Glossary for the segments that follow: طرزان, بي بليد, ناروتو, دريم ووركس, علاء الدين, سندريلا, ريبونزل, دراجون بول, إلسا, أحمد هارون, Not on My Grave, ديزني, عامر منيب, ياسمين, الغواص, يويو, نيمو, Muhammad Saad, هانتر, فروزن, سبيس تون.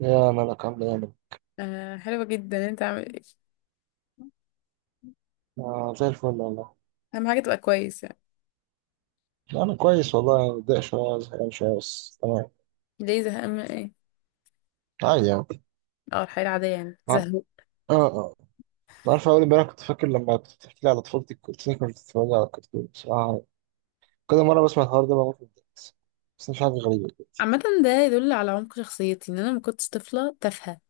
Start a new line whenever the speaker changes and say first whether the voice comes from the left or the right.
right: يا ملك عامل ايه يا ملك؟
left: آه، حلوة جدا. انت عامل ايه؟
right: آه زي الفل والله.
left: اهم حاجة تبقى كويس يعني.
right: انا كويس والله، متضايق شويه، زهقان شويه، بس تمام.
left: ليه زهقان؟ من ايه؟
right: عادي يعني.
left: اه، الحياة العادية يعني
right: ع- اه
left: زهق.
right: اه. عارف، اول امبارح كنت فاكر لما كنت بتحكي لي على طفولتك، كنت فاكر كنت بتتفرج على كرتون بصراحه. كل مره بسمع الحوار ده بموت من الضحك، بس. مش حاجه غريبه دلوقتي.
left: عامة، ده يدل على عمق شخصيتي ان انا ما كنتش طفلة تافهة.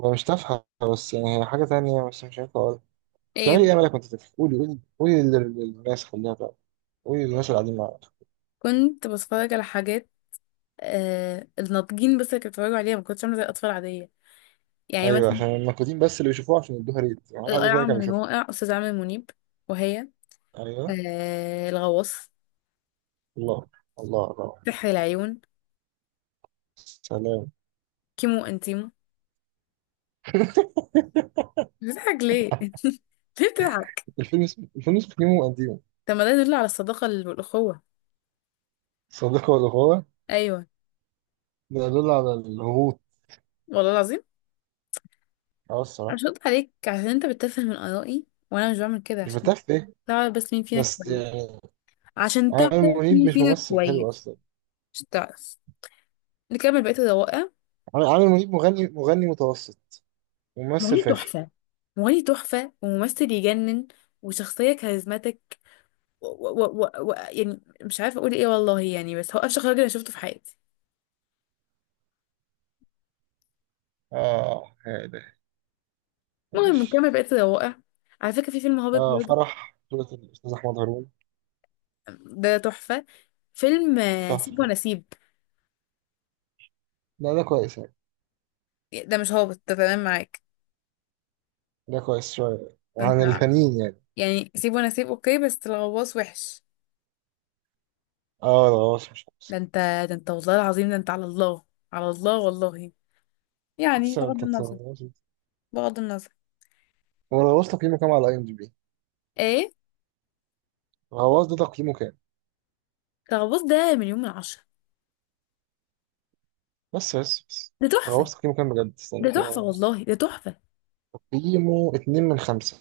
right: هو مش تافهه، بس يعني هي حاجه تانية، بس مش عارف اقولها. بتعملي
left: ايه؟
right: ايه يا ملك وانت طفل؟ قولي قولي قولي للناس خليها تعرف. قولي للناس اللي قاعدين معاك.
left: كنت بتفرج على حاجات الناضجين، بس اللي كانوا بيتفرجوا عليها، ما كنتش عاملة زي الأطفال العادية، يعني
right: ايوه،
left: مثلا.
right: عشان المكودين بس اللي بيشوفوها عشان يدوها، ريت ما حدش حد
left: القرعة
right: تاني كان
left: من
right: بيشوفها.
left: الواقع، أستاذ عامر منيب. وهي
right: ايوه.
left: الغواص،
right: الله. الله الله.
left: سحر العيون،
right: سلام.
left: كيمو انتيمو. بتضحك ليه؟ ليه بتضحك؟
right: الفيلم اسمه نيمو وقديمه.
left: طب ما ده يدل على الصداقة والأخوة.
right: صديقه والغاوة.
left: أيوه.
right: ده يدل على الهبوط.
left: والله العظيم.
right: اه الصراحة.
left: اشوط عليك عشان انت بتتفه من آرائي، وانا مش بعمل كده
right: مش
left: عشان
right: بتعرف ايه.
left: تعرف بس مين فينا
right: بس
left: كويس.
right: يعني
left: عشان تعرف
right: عامر منيب
left: مين
right: مش
left: فينا
right: ممثل
left: كويس،
right: حلو اصلا.
left: مش تعرف. نكمل بقية الروائع.
right: عامر منيب مغني متوسط، وممثل
left: مغني
right: فاشل.
left: تحفة. مغني تحفة وممثل يجنن، وشخصية كاريزماتيك، و يعني مش عارفة اقول ايه، والله يعني، بس هو افشخ راجل انا شفته في حياتي.
right: اه يا إلهي.
left: المهم
right: ماشي.
left: نكمل بقية الروائع. على فكرة في فيلم هابط
right: اه
left: برضه،
right: فرح بطولة الأستاذ أحمد هارون.
left: ده تحفة. فيلم سيب
right: تحفة.
left: ونسيب.
right: لا ده كويس يعني.
left: ده مش هابط، ده تمام معاك.
right: ده كويس شوية
left: ده انت.
right: عن التانيين يعني.
left: يعني سيب وانا سيب، اوكي، بس الغواص وحش.
right: اه الغواص مش
left: ده
right: أحسن.
left: انت. ده انت والله العظيم. ده انت على الله. على الله والله. يعني
right: بس
left: بغض
right: أنت
left: النظر.
right: تتفرج.
left: بغض النظر.
right: هو الغواص تقييمه كام على اي ام دي بي؟
left: ايه؟
right: الغواص ده تقييمه كام؟
left: الغواص ده مليون من 10.
right: بس بس بس.
left: ده تحفة.
right: غوصت تقييمه كام بجد، استنى
left: ده تحفة
right: كده بس.
left: والله، ده تحفة.
right: تقييمه 2/5.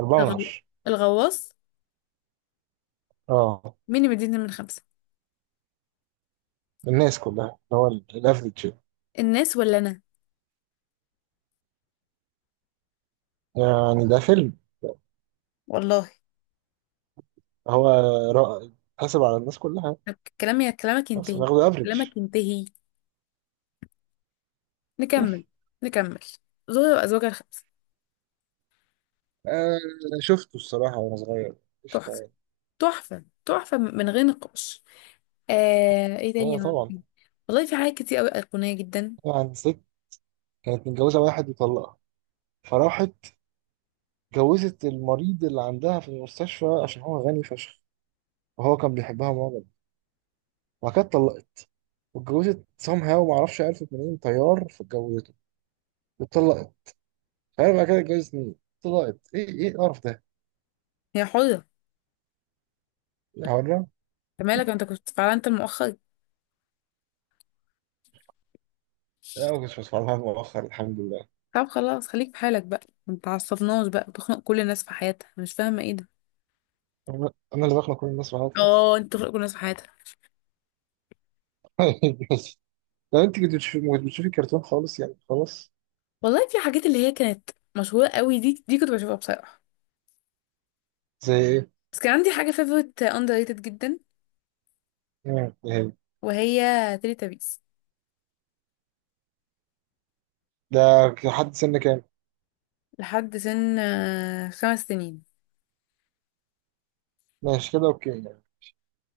right: أربعة من
left: الغو-
right: عشرة
left: الغواص.
right: اه
left: مين اللي مديني من 5؟
right: الناس كلها اللي هو الافريج.
left: الناس ولا انا؟
right: يعني ده فيلم
left: والله.
right: هو رائع. حاسب على الناس كلها.
left: طب كلامي كلامك
right: بس
left: ينتهي.
right: ناخده افريج.
left: كلامك ينتهي. نكمل. نكمل. زوجة وأزواجها الخمسة.
right: آه شفته الصراحة وأنا صغير. قشطة
left: تحفة.
right: يعني.
left: تحفة تحفة من غير نقاش. آه، ايه
right: أيوة
left: تاني عندك؟
right: طبعا.
left: والله في حاجات كتير قوي ايقونيه جدا.
right: طبعا ست كانت متجوزة واحد وطلقها، فراحت جوزت المريض اللي عندها في المستشفى عشان هو غني فشخ، وهو كان بيحبها معجب. وبعد كده اتطلقت، واتجوزت سام هاو، معرفش عرفت منين، طيار فاتجوزته، واتطلقت. مش عارف بعد كده اتجوزت مين، اتطلقت، ايه ايه القرف ده؟
left: هي حره.
right: يا حرام.
left: أنت مالك، انت كنت فعلا انت مؤخر.
right: لا ما كنتش بسمع لها مؤخر الحمد لله.
left: طب خلاص، خليك في حالك بقى. ما تعصبناش بقى، بتخنق كل الناس في حياتها، أنا مش فاهمه ايه ده.
right: انا اللي بخلق كل الناس معاها.
left: اه، انت بتخنق كل الناس في حياتها.
right: بس لو انت كنت بتشوفي ما كنت بتشوفي كرتون خالص يعني خلاص.
left: والله في حاجات اللي هي كانت مشهوره قوي، دي كنت بشوفها بصراحه.
right: زي ايه؟
left: بس كان عندي حاجه فيفورت اندر ريتد جدا،
right: إيه.
left: وهي تيلي تابيس.
right: ده لحد سن كام؟
left: لحد سن 5 سنين.
right: ماشي كده اوكي يعني.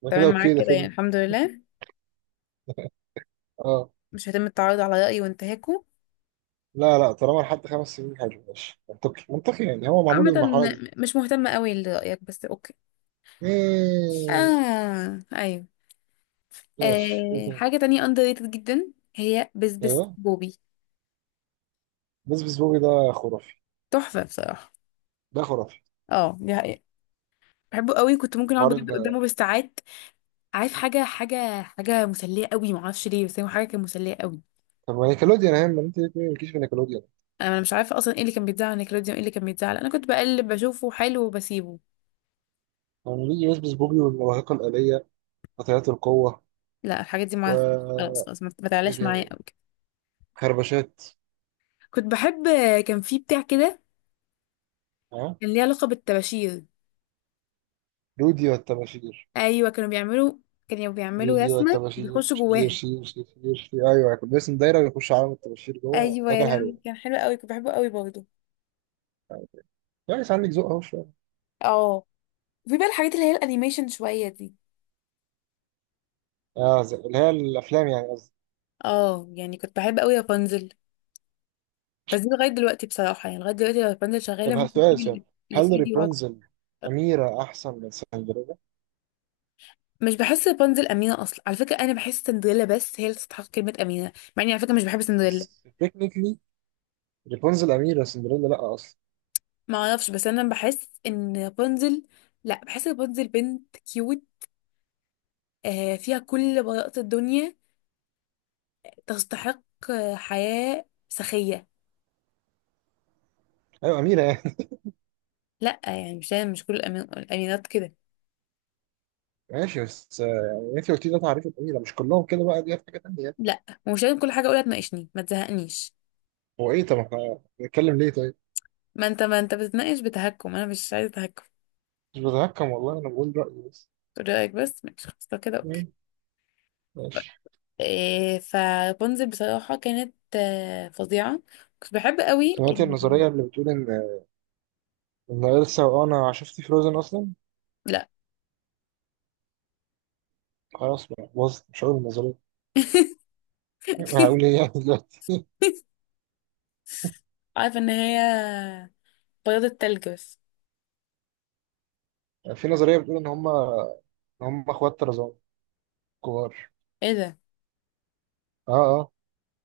right: ده كده
left: تمام معاك
right: اوكي، ده
left: كده يعني،
right: فيلم.
left: الحمد لله.
right: اه.
left: مش هيتم التعرض على رايي وانتهاكه.
right: لا لا، طالما لحد 5 سنين حلو، ماشي، منطقي منطقي يعني، هو معمول
left: عامة،
right: للمرحلة دي.
left: مش مهتمة قوي لرأيك، بس اوكي.
right: مم،
left: اه، ايوه.
right: ماشي، ايه
left: آه،
right: تاني؟
left: حاجة تانية underrated جدا، هي بسبس
right: ايوه.
left: بوبي.
right: بس بس بوبي ده خرافي.
left: تحفة بصراحة.
right: ده خرافي.
left: اه، دي حقيقة. بحبه قوي، كنت ممكن اقعد
right: حوار
left: بجد قدامه بالساعات. عارف، حاجة مسلية قوي، معرفش ليه، بس هو حاجة كانت مسلية قوي.
right: طب ما نيكلوديان اهم، انت ليه مالكيش في نيكلوديان؟
left: انا مش عارفة اصلا ايه اللي كان بيتزعل على نيكلوديون، ايه اللي كان بيتزعل. انا كنت بقلب بشوفه حلو وبسيبه.
right: يعني بيجي بس بس بوبي والمواهقة الآلية، قطيعات القوة،
left: لا، الحاجات دي معايا.
right: و...
left: خلاص خلاص، ما
right: ايه
left: تعلاش معايا
right: تاني؟
left: قوي كده.
right: خربشات.
left: كنت بحب، كان في بتاع كده
right: ها.
left: كان ليه علاقة بالطباشير.
right: رودي والتباشير.
left: ايوه، كانوا بيعملوا
right: رودي
left: رسمة
right: والتباشير،
left: بيخشوا
right: شير
left: جواها.
right: شير شير شير شير، ايوه كان باسم دايره ويخش عالم الطباشير جوه،
left: ايوه
right: ده
left: يا
right: كان
left: لهوي،
right: حلو.
left: كان حلو قوي، كنت بحبه قوي برضه.
right: يعني عندك ذوق اهو شويه.
left: اه. وفي بقى الحاجات اللي هي الانيميشن شويه دي.
right: اه، اللي هي الافلام يعني قصدي.
left: اه، يعني كنت بحب قوي رابنزل. بس دي لغايه دلوقتي بصراحه يعني، لغايه دلوقتي لو رابنزل شغاله
right: طب
left: ممكن
right: سؤال،
left: تجيب
right: سؤال.
left: اللي في
right: هل
left: ايدي وراك.
right: ريبونزل اميره احسن من سندريلا؟
left: مش بحس رابنزل امينه اصلا، على فكره انا بحس سندريلا بس هي اللي تستحق كلمه امينه، مع اني على فكره مش بحب سندريلا.
right: تكنيكلي ريبونزل اميره، سندريلا لا اصلا.
left: ما اعرفش، بس انا بحس ان رابنزل، لا، بحس رابنزل بنت كيوت. آه، فيها كل براءه الدنيا، تستحق حياه سخيه.
right: ايوه اميره يعني.
left: لا، يعني مش كل الامينات كده.
right: ماشي، بس يعني انت قلت لي ده تعريف الاميره، مش كلهم كده بقى، دي حاجه تانيه يعني.
left: لا، ومش لازم كل حاجه اقولها تناقشني، ما تزهقنيش.
right: هو ايه، طب احنا بنتكلم ليه طيب؟
left: ما انت بتتناقش بتهكم، انا مش عايزه تهكم.
right: مش بتهكم والله، انا بقول رايي بس.
left: تقول رايك بس، ماشي خلاص، لو كده
right: مم،
left: اوكي.
right: ماشي.
left: إيه؟ فبونزل بصراحه كانت فظيعه. كنت بحب قوي
right: سمعت النظريه اللي بتقول ان إلسا، وانا شفت فروزن اصلا.
left: لا.
right: خلاص بقى باظت، مش هقول النظريه. هقول ايه يعني دلوقتي؟
left: عارفه ان هي بياض التلج بس.
right: في نظريه بتقول ان هم اخوات طرزان كبار.
left: ايه ده؟
right: اه اه.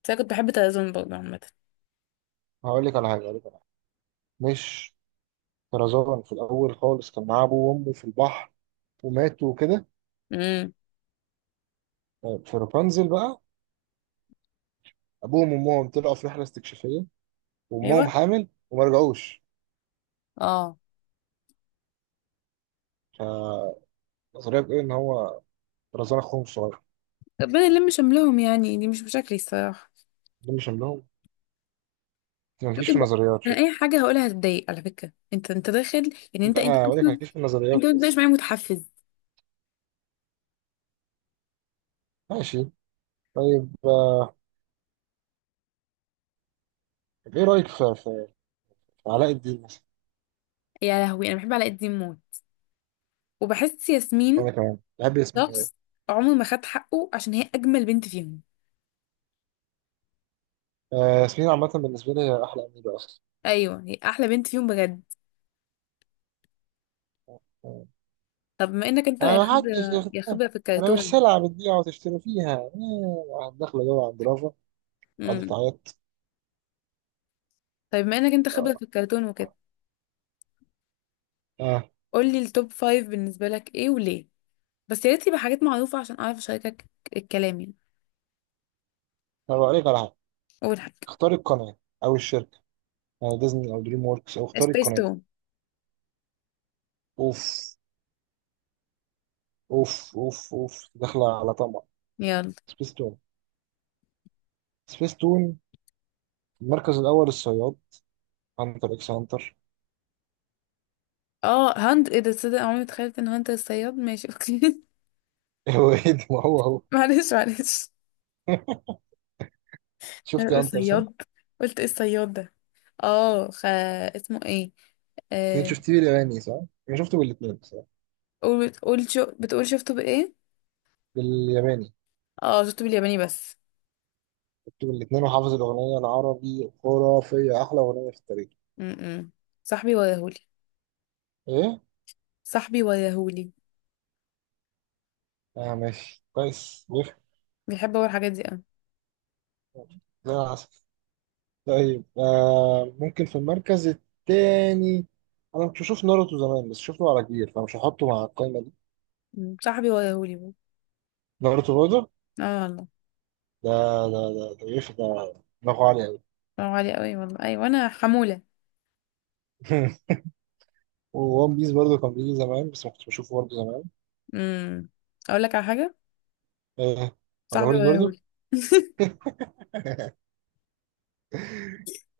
left: بس انا كنت بحب تلازون برضه عامه.
right: هقول لك على حاجه. مش طرزان في الاول خالص كان معاه ابوه وامه في البحر، وماتوا وكده.
left: امم،
right: في رابنزل بقى، ابوهم وامهم طلعوا في رحله استكشافيه، وامهم
left: ايوه.
right: حامل وما رجعوش.
left: اه.
right: فالنظريه بتقول ان هو رزان اخوهم الصغير.
left: ربنا يلم شملهم يعني، دي مش مشاكلي الصراحه.
right: ده مش لهم. ما
left: شوف
right: تجيش في
left: انت،
right: النظريات
left: انا
right: شكل.
left: اي حاجه هقولها هتضايق على فكره، انت داخل يعني، انت
right: لا وليك ما
left: اصلا.
right: تجيش في النظريات
left: انت ما تبقاش
right: بس.
left: معايا متحفز.
right: ماشي، طيب طب ايه رايك في علاء الدين مثلا؟
left: يا لهوي، انا بحب علاء الدين موت، وبحس ياسمين
right: انا كمان بحب ياسمين أوي.
left: شخص عمره ما خد حقه، عشان هي اجمل بنت فيهم.
right: ياسمين عامه بالنسبه لي هي احلى اميره اصلا.
left: ايوه، هي احلى بنت فيهم بجد. طب ما انك انت يا
right: محدش
left: خبره يا
right: ياخدها.
left: خبره في
right: انا مش
left: الكرتون.
right: سلعه بتبيع وتشتري فيها. واحد داخله جوه عند رافا، قاعده
left: امم.
right: تعيط.
left: طيب ما انك انت خبره في
right: اه.
left: الكرتون وكده،
right: آه،
left: قول لي التوب فايف بالنسبه لك ايه وليه. بس يا ريت يبقى حاجات معروفه عشان اعرف اشاركك الكلام يعني.
right: طب اوريك على حاجه.
left: اول حاجه،
right: اختاري القناه او الشركه. ديزني او دريم ووركس، او اختاري
left: سبيس
right: القناه.
left: تون.
right: اوف اوف اوف اوف داخله على طمع.
left: يلا.
right: سبيس تون. سبيس تون، المركز الاول الصياد، هانتر اكس هانتر.
left: اه، هند، ايه ده؟ تصدق عمري ما تخيلت ان هند الصياد. ماشي اوكي.
right: هو ايه ده؟ ما هو هو.
left: معلش معلش. انا
right: شفتي
left: بقول
right: هانتر صح؟
left: صياد. قلت ايه الصياد ده؟ اه، اسمه ايه؟
right: انت
left: آه...
right: شفتيه بالياباني صح؟ انا شفته بالاثنين صح؟
left: بتقول شفته بايه؟
right: بالياباني
left: اه، شفته بالياباني بس.
right: شفته بالاثنين، وحافظ الاغنيه العربي خرافيه، احلى اغنيه في التاريخ.
left: م-م. صاحبي وياهولي.
right: ايه؟
left: صاحبي وياهولي.
right: اه ماشي كويس بيفهم.
left: بيحب هو الحاجات دي اوي.
right: زي العسل. طيب ممكن في المركز التاني. انا كنت بشوف ناروتو زمان، بس شفته على كبير فمش هحطه مع القائمه دي.
left: م. صاحبي وياهولي. بو.
right: ناروتو برضه.
left: اه، والله.
right: ده ده دماغه عالي قوي.
left: برافو عليه قوي والله. ايوه، انا حمولة.
right: وون بيس برضه كان بيجي زمان، بس ما كنتش بشوفه برضه زمان.
left: امم اقول لك على حاجة.
right: ايه؟
left: صاحبي
right: ولا برضه
left: وياهولي.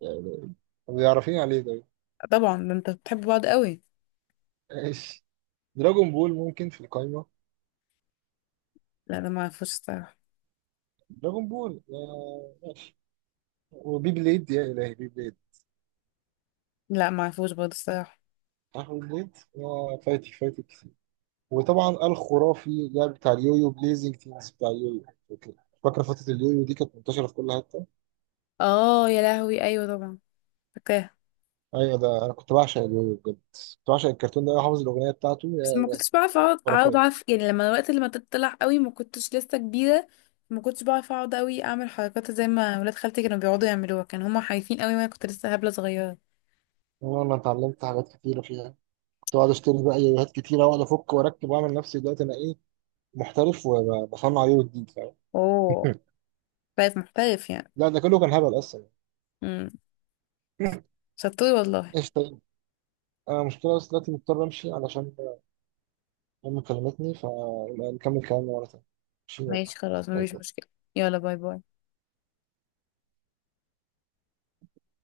right: يعني، بيعرفين عليه ده.
left: طبعا، ده انت بتحب بعض قوي.
right: ماشي. دراجون بول ممكن في القائمه.
left: لا، ده ما اعرفوش الصراحة.
right: دراجون بول ماشي. وبي بليد، يا الهي بي بليد.
left: لا، معرفوش برضه الصراحة.
right: عارف بي بليد، يا فايتك فايتك. وطبعا الخرافي لعب بتاع اليويو، بليزنج تيمز بتاع اليويو، فاكر؟ فاكر فترة اليويو دي كانت منتشرة في كل حتة.
left: اه يا لهوي، ايوه طبعا، فاكراها.
right: ايوه، ده انا كنت بعشق اليويو بجد. كنت بعشق الكرتون ده، أنا حافظ الاغنية بتاعته
left: بس ما
right: هي
left: كنتش بعرف اقعد
right: خرافية.
left: اعرف يعني، لما تطلع قوي ما كنتش لسه كبيرة. ما كنتش بعرف اقعد قوي اعمل حركات زي ما ولاد خالتي كانوا بيقعدوا يعملوها، كانوا هما خايفين قوي، وانا كنت لسه هبلة صغيرة.
right: انا اتعلمت حاجات كتيرة فيها. كنت بقعد اشتري بقى يويوهات كتيرة واقعد افك واركب واعمل نفسي دلوقتي انا ايه، محترف، وبصنع يويو جديد، فاهم.
left: اوه. بقيت محترف يعني.
right: لا ده كله كان هبل اصلا.
left: امم شطور والله.
right: ايش طيب. انا مشكلة بس دلوقتي مضطر امشي علشان امي كلمتني، فنكمل كلامنا مرة تانية. ماشي يلا.
left: ماشي خلاص،
right: باي
left: مفيش
right: باي.
left: مشكلة. يلا باي باي.